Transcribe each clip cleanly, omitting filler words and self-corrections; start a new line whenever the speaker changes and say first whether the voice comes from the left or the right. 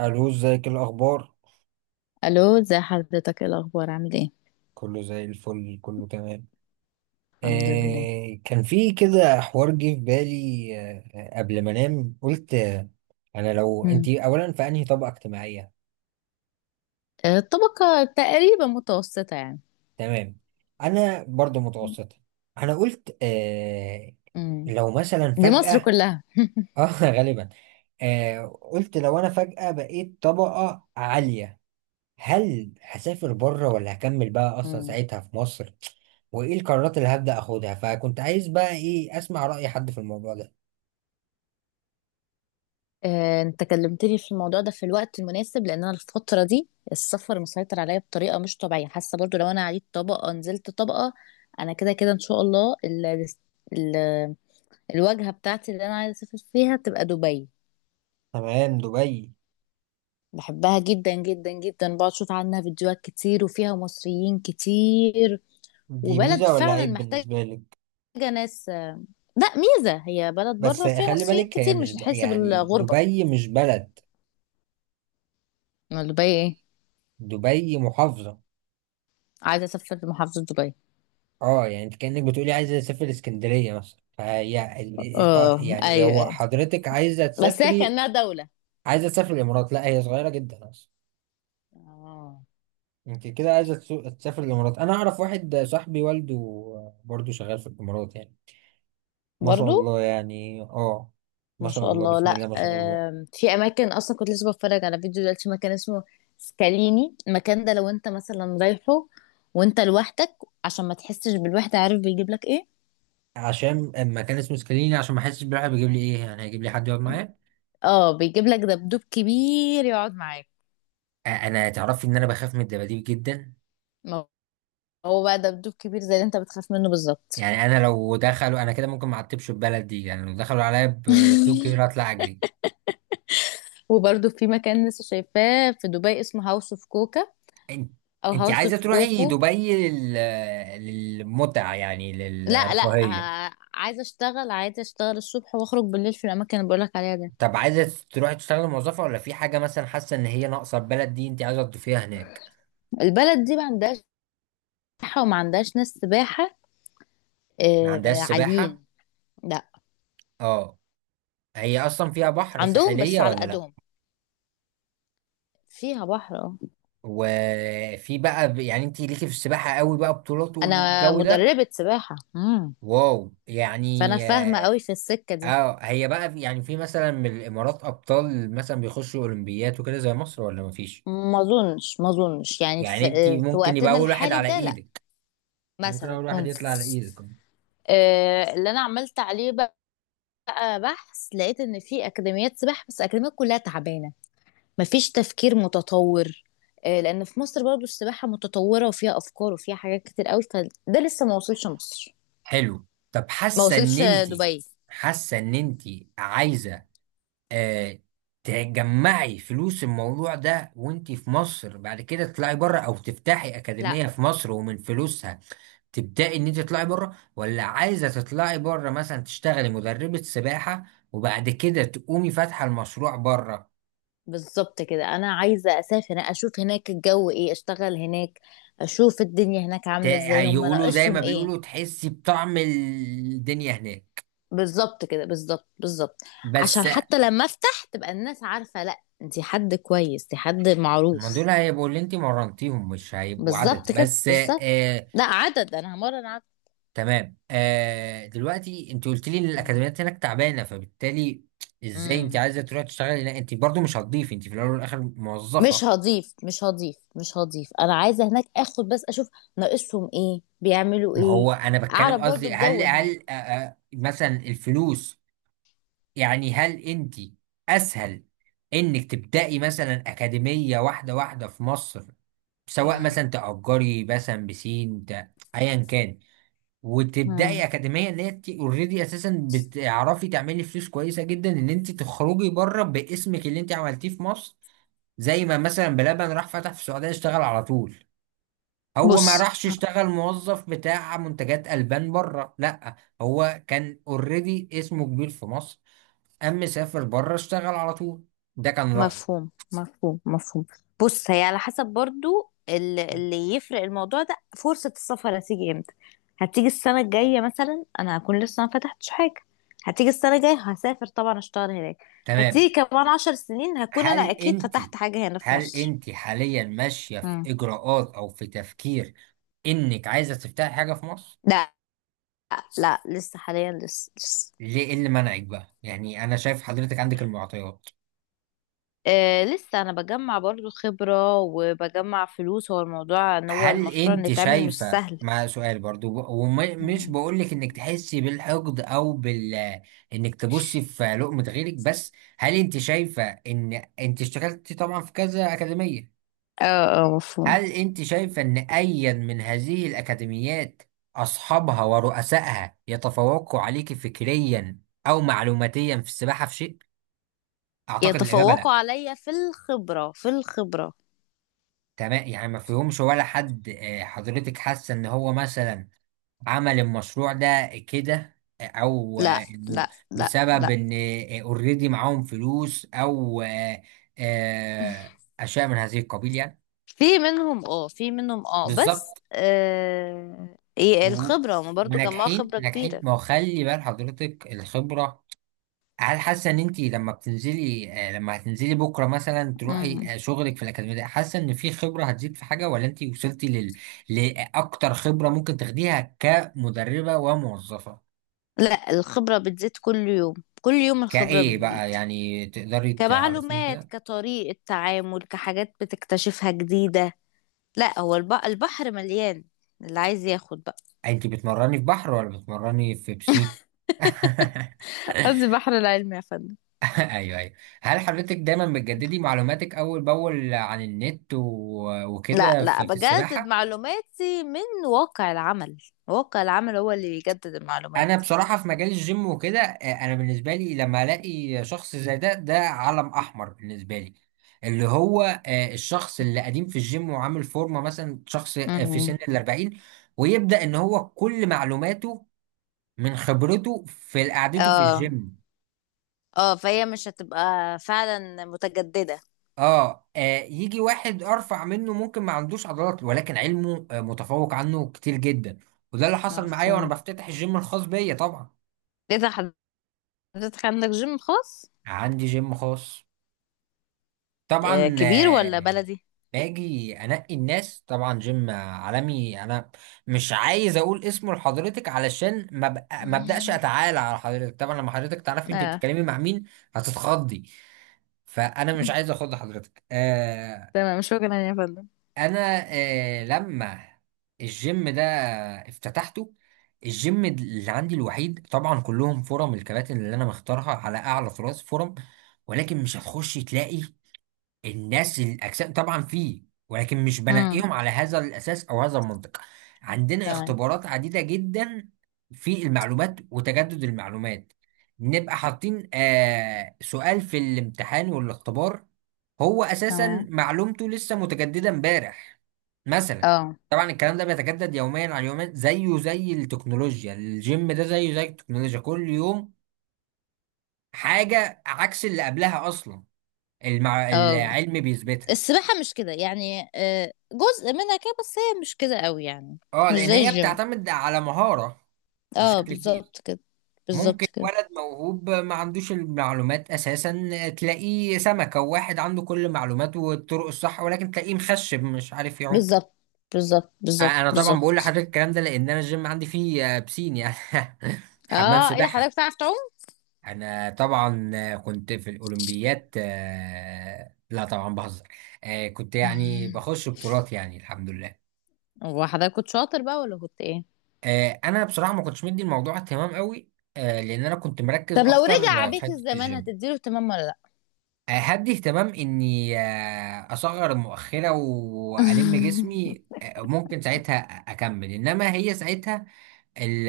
right: الو، ازيك؟ إيه الاخبار؟
left: الو، ازي حضرتك؟ ايه الاخبار؟ عامل ايه؟
right: كله زي الفل، كله تمام.
left: الحمد لله.
right: كان في كده حوار جه في بالي، قبل ما انام قلت. انا، لو انت
left: مم.
right: اولا في انهي طبقه اجتماعيه؟
left: الطبقه تقريبا متوسطه يعني.
right: تمام. انا برضو متوسطه. انا قلت
left: مم.
right: لو مثلا
left: دي مصر
right: فجاه.
left: كلها.
right: اه، غالبا. قلت لو انا فجاه بقيت طبقه عاليه، هل هسافر بره ولا هكمل بقى اصلا
left: مم.
right: ساعتها في مصر؟ وايه القرارات اللي هبدأ اخدها؟ فكنت عايز بقى ايه، اسمع رأي حد في الموضوع ده.
left: انت كلمتني في الموضوع ده في الوقت المناسب، لان انا الفتره دي السفر مسيطر عليا بطريقه مش طبيعيه. حاسه برضو لو انا عليت طبقه نزلت طبقه. انا كده كده ان شاء الله ال... الواجهه بتاعتي اللي انا عايزه اسافر فيها تبقى دبي.
right: تمام، دبي.
left: بحبها جدا جدا جدا، بقعد اشوف عنها فيديوهات كتير وفيها مصريين كتير،
right: دي
left: وبلد
right: ميزة ولا
left: فعلا
right: عيب
left: محتاجه
right: بالنسبة لك؟
left: حاجة ناس. لا، ميزة. هي بلد
right: بس
left: بره فيها
right: خلي
left: مصريين
right: بالك، هي
left: كتير،
right: مش
left: مش هتحس
right: يعني
left: بالغربة.
right: دبي مش بلد.
left: أمال دبي ايه؟
right: دبي محافظة.
left: عايزة اسافر لمحافظة دبي.
right: اه يعني انت كأنك بتقولي عايزة اسافر اسكندرية مثلا، فهي
left: اه،
right: يعني
left: ايوه
right: هو
left: ايوه،
right: حضرتك عايزة
left: بس هي
right: تسافري؟
left: كأنها دولة.
right: عايزة تسافر الامارات، لا هي صغيرة جدا اصلا.
left: اه.
right: انت كده عايزه تسافر الامارات. انا اعرف واحد صاحبي والده برضه شغال في الامارات يعني. ما شاء
left: برضو.
right: الله يعني، اه. ما
left: ما
right: شاء
left: شاء
right: الله،
left: الله.
right: بسم
left: لا،
right: الله ما شاء الله.
left: في اماكن، اصلا كنت لسه بتفرج على فيديو دلوقتي، مكان اسمه سكاليني. المكان ده لو انت مثلا رايحه وانت لوحدك، عشان ما تحسش بالوحدة، عارف بيجيب لك ايه؟
right: عشان اما كان اسمه سكاليني، عشان ما احسش بالراحه بيجيب لي ايه؟ يعني هيجيب لي حد يقعد معايا؟
left: اه، بيجيب لك دبدوب كبير يقعد معاك.
right: انا تعرفي ان انا بخاف من الدباديب جدا.
left: ما هو بقى دبدوب كبير زي اللي انت بتخاف منه بالظبط.
right: يعني انا لو دخلوا انا كده ممكن ما اعتبش البلد دي، يعني لو دخلوا عليا بلابتوب كبير اطلع اجري.
left: وبرضه في مكان لسه شايفاه في دبي اسمه هاوس اوف كوكا،
right: انت
left: او
right: انت
left: هاوس
right: عايزه
left: اوف
right: تروحي
left: كوكو.
right: دبي للمتعه؟ يعني
left: لا لا،
right: للرفاهيه؟
left: عايزه اشتغل، عايزه اشتغل الصبح واخرج بالليل في الاماكن اللي بقولك عليها دي.
right: طب عايزة تروحي تشتغلي موظفة، ولا في حاجة مثلا حاسة ان هي ناقصة البلد دي، انت عايزة تضيفيها هناك؟
left: البلد دي ما عندهاش سباحه، وما عندهاش ناس سباحه
right: ما عندهاش سباحة؟
left: عاليين. لا،
right: اه. هي اصلا فيها بحر؟
left: عندهم بس
right: ساحلية
left: على
right: ولا لا؟
left: قدهم. فيها بحر، اه.
right: وفي بقى يعني انت ليكي في السباحة قوي بقى، بطولات
left: انا
right: والجو ده؟
left: مدربه سباحه. مم.
right: واو، يعني
left: فانا فاهمه
right: اه.
left: قوي في السكه دي.
right: هي بقى يعني في مثلا من الامارات ابطال مثلا بيخشوا اولمبيات وكده زي مصر ولا مفيش؟
left: ما اظنش، يعني
right: يعني انت
left: في
right: ممكن يبقى
left: وقتنا
right: اول واحد
left: الحالي
right: على
left: ده لا،
right: ايدك. ممكن
left: مثلا
right: اول واحد
left: ممكن.
right: يطلع على ايدك.
left: اللي انا عملت عليه بقى بحث، لقيت ان في اكاديميات سباحه، بس الاكاديميات كلها تعبانه، مفيش تفكير متطور. لان في مصر برضو السباحه متطوره وفيها افكار وفيها حاجات كتير قوي، فده لسه ما وصلش مصر.
right: حلو. طب
left: ما وصلش دبي.
right: حاسه ان انت عايزه آه تجمعي فلوس الموضوع ده وانت في مصر، بعد كده تطلعي بره او تفتحي
left: لا.
right: اكاديميه في مصر ومن فلوسها تبداي ان انت تطلعي بره، ولا عايزه تطلعي بره مثلا تشتغلي مدربه سباحه وبعد كده تقومي فاتحه المشروع بره؟
left: بالظبط كده، انا عايزه اسافر، اشوف هناك الجو ايه، اشتغل هناك، اشوف الدنيا هناك عامله ازاي، هم
right: يقولوا زي ما
left: ناقصهم ايه.
right: بيقولوا تحسي بطعم الدنيا هناك.
left: بالظبط كده، بالظبط بالظبط. عشان
right: بس.
left: حتى لما افتح تبقى الناس عارفه، لا انتي حد كويس، انتي حد
right: ما
left: معروف.
right: دول هيبقوا اللي انت مرنتيهم، مش هيبقوا عدد
left: بالظبط كده،
right: بس.
left: بالظبط.
right: آه.
left: لا عدد، انا همرن عدد.
right: تمام. دلوقتي انت قلت لي ان
left: مم.
right: الاكاديميات هناك تعبانه، فبالتالي ازاي انت
left: مم.
right: عايزه تروحي تشتغلي هناك؟ انت برضو مش هتضيفي، انت في الاول والاخر موظفه.
left: مش هضيف، مش هضيف، مش هضيف. انا عايزه هناك اخد بس، اشوف ناقصهم ايه، بيعملوا
right: ما
left: ايه.
right: هو انا بتكلم
left: اعرف برضو
right: قصدي، هل
left: الجو هناك.
right: هل مثلا الفلوس، يعني هل انت اسهل انك تبداي مثلا اكاديميه واحده واحده في مصر، سواء
left: مم.
right: مثلا تأجري مثلا بسين ايا كان،
left: مم.
right: وتبداي اكاديميه. اللي انت اوريدي اساسا بتعرفي تعملي فلوس كويسه جدا، ان انت تخرجي بره باسمك اللي انت عملتيه في مصر. زي ما مثلا بلبن راح فتح في السعوديه، اشتغل على طول. هو ما
left: بص.
right: راحش اشتغل موظف بتاع منتجات البان بره، لا. هو كان اوريدي اسمه كبير في مصر، اما سافر بره اشتغل على طول. ده كان رايي.
left: مفهوم مفهوم مفهوم. بص، هي على حسب برضو اللي يفرق الموضوع ده، فرصة السفر هتيجي امتى. هتيجي السنة الجاية مثلا، انا هكون لسه ما فتحتش حاجة. هتيجي السنة الجاية، هسافر طبعا اشتغل هناك.
right: تمام.
left: هتيجي كمان 10 سنين، هكون انا
right: هل
left: اكيد
right: انت
left: فتحت حاجة هنا في
right: هل
left: مصر.
right: انت حاليا ماشيه في
left: مم.
right: اجراءات او في تفكير انك عايزه تفتحي حاجه في مصر؟
left: لا لا، لسه حاليا، لسه لسه.
right: ليه؟ ايه اللي منعك بقى؟ يعني انا شايف حضرتك عندك المعطيات.
left: آه، لسه انا بجمع برضو خبرة، وبجمع فلوس. هو الموضوع ان هو
right: هل
left: المشروع اللي
right: انت
left: اتعمل مش
right: شايفة،
left: سهل.
right: مع سؤال برضو ومش
left: مم.
right: بقولك انك تحسي بالحقد او انك تبصي في لقمة غيرك، بس هل انت شايفة ان انت اشتغلتي طبعا في كذا اكاديمية،
left: اه. اه مفهوم.
right: هل انت شايفة ان ايا من هذه الاكاديميات اصحابها ورؤسائها يتفوقوا عليك فكريا او معلوماتيا في السباحة في شيء؟ اعتقد الاجابة
left: يتفوقوا
right: لا.
left: عليا في الخبرة، في الخبرة.
right: تمام، يعني ما فيهمش ولا حد؟ حضرتك حاسه ان هو مثلا عمل المشروع ده كده، او
left: لا
right: انه
left: لا. لا
right: بسبب
left: لا.
right: ان اوريدي معاهم فلوس، او اشياء من هذه القبيل يعني.
left: في منهم اه، في منهم اه، بس
right: بالظبط.
left: إيه
right: و-
left: الخبرة، ما برضو جمعوا
right: وناجحين
left: خبرة
right: ناجحين،
left: كبيرة.
right: ما هو خلي بال حضرتك الخبره. هل حاسه ان انت لما بتنزلي آه، لما هتنزلي بكره مثلا تروحي
left: مم.
right: شغلك في الاكاديميه، ده حاسه ان في خبره هتزيد في حاجه؟ ولا انت وصلتي لاكتر خبره ممكن تاخديها كمدربه وموظفه؟
left: لا، الخبرة بتزيد كل يوم، كل يوم الخبرة
right: كايه
left: بتزيد.
right: بقى، يعني تقدري تعرفيني
left: كمعلومات،
right: كده؟
left: كطريقة تعامل، كحاجات بتكتشفها جديدة. لا، هو البحر مليان، اللي عايز ياخد بقى.
right: انت بتمرني في بحر ولا بتمرني في بسين؟
left: قصدي بحر العلم، يا فندم.
right: ايوه، ايوه. هل حضرتك دايما بتجددي معلوماتك اول باول عن النت
left: لا
right: وكده
left: لا،
right: في
left: بجدد
right: السباحه؟
left: معلوماتي من واقع العمل. واقع العمل هو اللي بيجدد المعلومات.
right: انا بصراحه في مجال الجيم وكده، انا بالنسبه لي لما الاقي شخص زي ده، ده علم احمر بالنسبه لي. اللي هو الشخص اللي قديم في الجيم وعامل فورمه، مثلا شخص في سن
left: امم.
right: الاربعين، ويبدا ان هو كل معلوماته من خبرته في قعدته في
left: اه.
right: الجيم.
left: اه، فهي مش هتبقى فعلا متجددة.
right: يجي واحد ارفع منه ممكن ما عندوش عضلات، ولكن علمه متفوق عنه كتير جدا. وده اللي حصل معايا وانا
left: مفهوم.
right: بفتتح الجيم الخاص بيا طبعا.
left: ايه ده، حضرتك عندك جيم خاص؟
right: عندي جيم خاص.
left: آه،
right: طبعا.
left: كبير ولا بلدي؟
right: باجي انقي الناس، طبعا جيم عالمي انا. مش عايز اقول اسمه لحضرتك علشان ما ابداش
left: مم.
right: اتعالى على حضرتك. طبعا لما حضرتك تعرفي انت
left: اه.
right: بتتكلمي مع مين هتتخضي، فانا مش
left: مم.
right: عايز اخض حضرتك.
left: تمام، مش فاكرة يعني يا فندم.
right: انا لما الجيم ده افتتحته، الجيم اللي عندي الوحيد طبعا كلهم فرم، الكباتن اللي انا مختارها على اعلى طراز فرم. ولكن مش هتخش تلاقي الناس الاجسام طبعا فيه، ولكن مش
left: امم.
right: بنقيهم على هذا الاساس او هذا المنطق. عندنا
left: تمام.
right: اختبارات عديده جدا في المعلومات وتجدد المعلومات. نبقى حاطين سؤال في الامتحان والاختبار، هو اساسا
left: تمام.
right: معلومته لسه متجدده امبارح مثلا.
left: اه.
right: طبعا الكلام ده بيتجدد يوميا على يومين، زيه زي التكنولوجيا. الجيم ده زيه زي التكنولوجيا، كل يوم حاجه عكس اللي قبلها اصلا.
left: اه.
right: العلم بيثبتها.
left: السباحة مش كده يعني، جزء منها كده، بس هي مش كده قوي يعني.
right: اه،
left: مش
right: لان
left: زي
right: هي
left: الجيم.
right: بتعتمد على مهارة
left: اه
right: بشكل كبير.
left: بالظبط كده.
right: ممكن
left: بالظبط كده.
right: ولد موهوب ما عندوش المعلومات اساسا، تلاقيه سمكة، وواحد عنده كل المعلومات والطرق الصح ولكن تلاقيه مخشب مش عارف يعوم.
left: بالظبط بالظبط بالظبط
right: انا طبعا بقول
left: بالظبط.
right: لحضرتك الكلام ده لان انا الجيم عندي فيه بسين يعني، حمام
left: اه، ايه ده، حضرتك
right: سباحة.
left: بتعرف تعوم؟
right: انا طبعا كنت في الاولمبيات. لا طبعا بهزر. كنت يعني
left: مم.
right: بخش بطولات، يعني الحمد لله.
left: هو حضرتك كنت شاطر بقى ولا كنت ايه؟
right: انا بصراحه ما كنتش مدي الموضوع اهتمام قوي. لان انا كنت
left: طب
right: مركز
left: لو
right: اكتر
left: رجع
right: في
left: بيك
right: حته
left: الزمان،
right: الجيم.
left: هتديله اهتمام ولا لا؟
right: هدي اهتمام اني اصغر المؤخره والم جسمي. ممكن ساعتها اكمل، انما هي ساعتها ال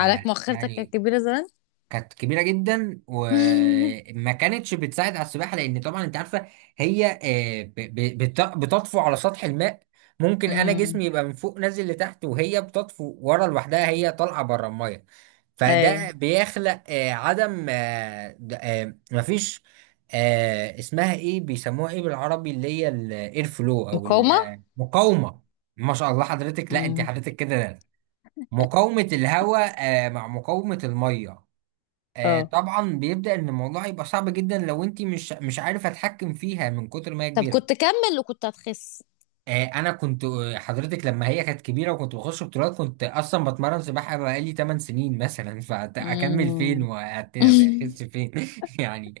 left: حضرتك مؤخرتك كانت
right: يعني
left: كبيره زمان؟
right: كانت كبيره جدا، وما كانتش بتساعد على السباحه لان طبعا انت عارفه هي بتطفو على سطح الماء. ممكن انا
left: امم.
right: جسمي يبقى من فوق نازل لتحت وهي بتطفو ورا لوحدها، هي طالعه بره الميه.
left: اي.
right: فده بيخلق عدم مفيش اسمها ايه؟ بيسموها ايه بالعربي اللي هي الاير فلو او
left: مقاومه.
right: المقاومه؟ ما شاء الله حضرتك، لا انت
left: امم.
right: حضرتك كده. مقاومه الهواء مع مقاومه الميه.
left: اه.
right: طبعا بيبدأ ان الموضوع يبقى صعب جدا لو انت مش عارف اتحكم فيها من كتر ما هي
left: طب
right: كبيره.
left: كنت كمل وكنت هتخس؟
right: آه انا كنت آه، حضرتك لما هي كانت كبيره وكنت بخش بطولات، كنت اصلا بتمرن سباحه بقالي 8 سنين مثلا، فاكمل فين
left: امم.
right: واحس فين؟ يعني،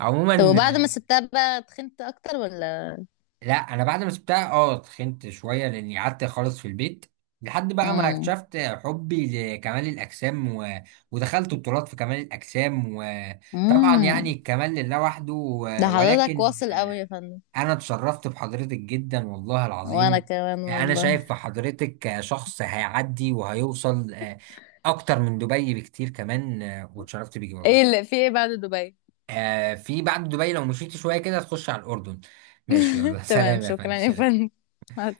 right: عموما.
left: طب وبعد ما سبتها بقى، تخنت اكتر ولا؟
right: لا، انا بعد ما سبتها اتخنت شويه لاني قعدت خالص في البيت، لحد بقى ما
left: امم.
right: اكتشفت حبي لكمال الاجسام ودخلت بطولات في كمال الاجسام، وطبعا يعني
left: امم.
right: الكمال لله وحده
left: ده حضرتك
right: ولكن
left: واصل قوي يا فندم.
right: انا اتشرفت بحضرتك جدا والله
left: وانا
right: العظيم.
left: كمان
right: انا
left: والله.
right: شايف في حضرتك شخص هيعدي وهيوصل اكتر من دبي بكتير، كمان واتشرفت بيكي
left: ايه
right: والله.
left: اللي في ايه بعد دبي؟
right: في بعد دبي لو مشيت شويه كده تخش على الاردن. ماشي، يلا،
left: تمام،
right: سلام يا فندم،
left: شكرا يا
right: سلام.
left: فندم. مع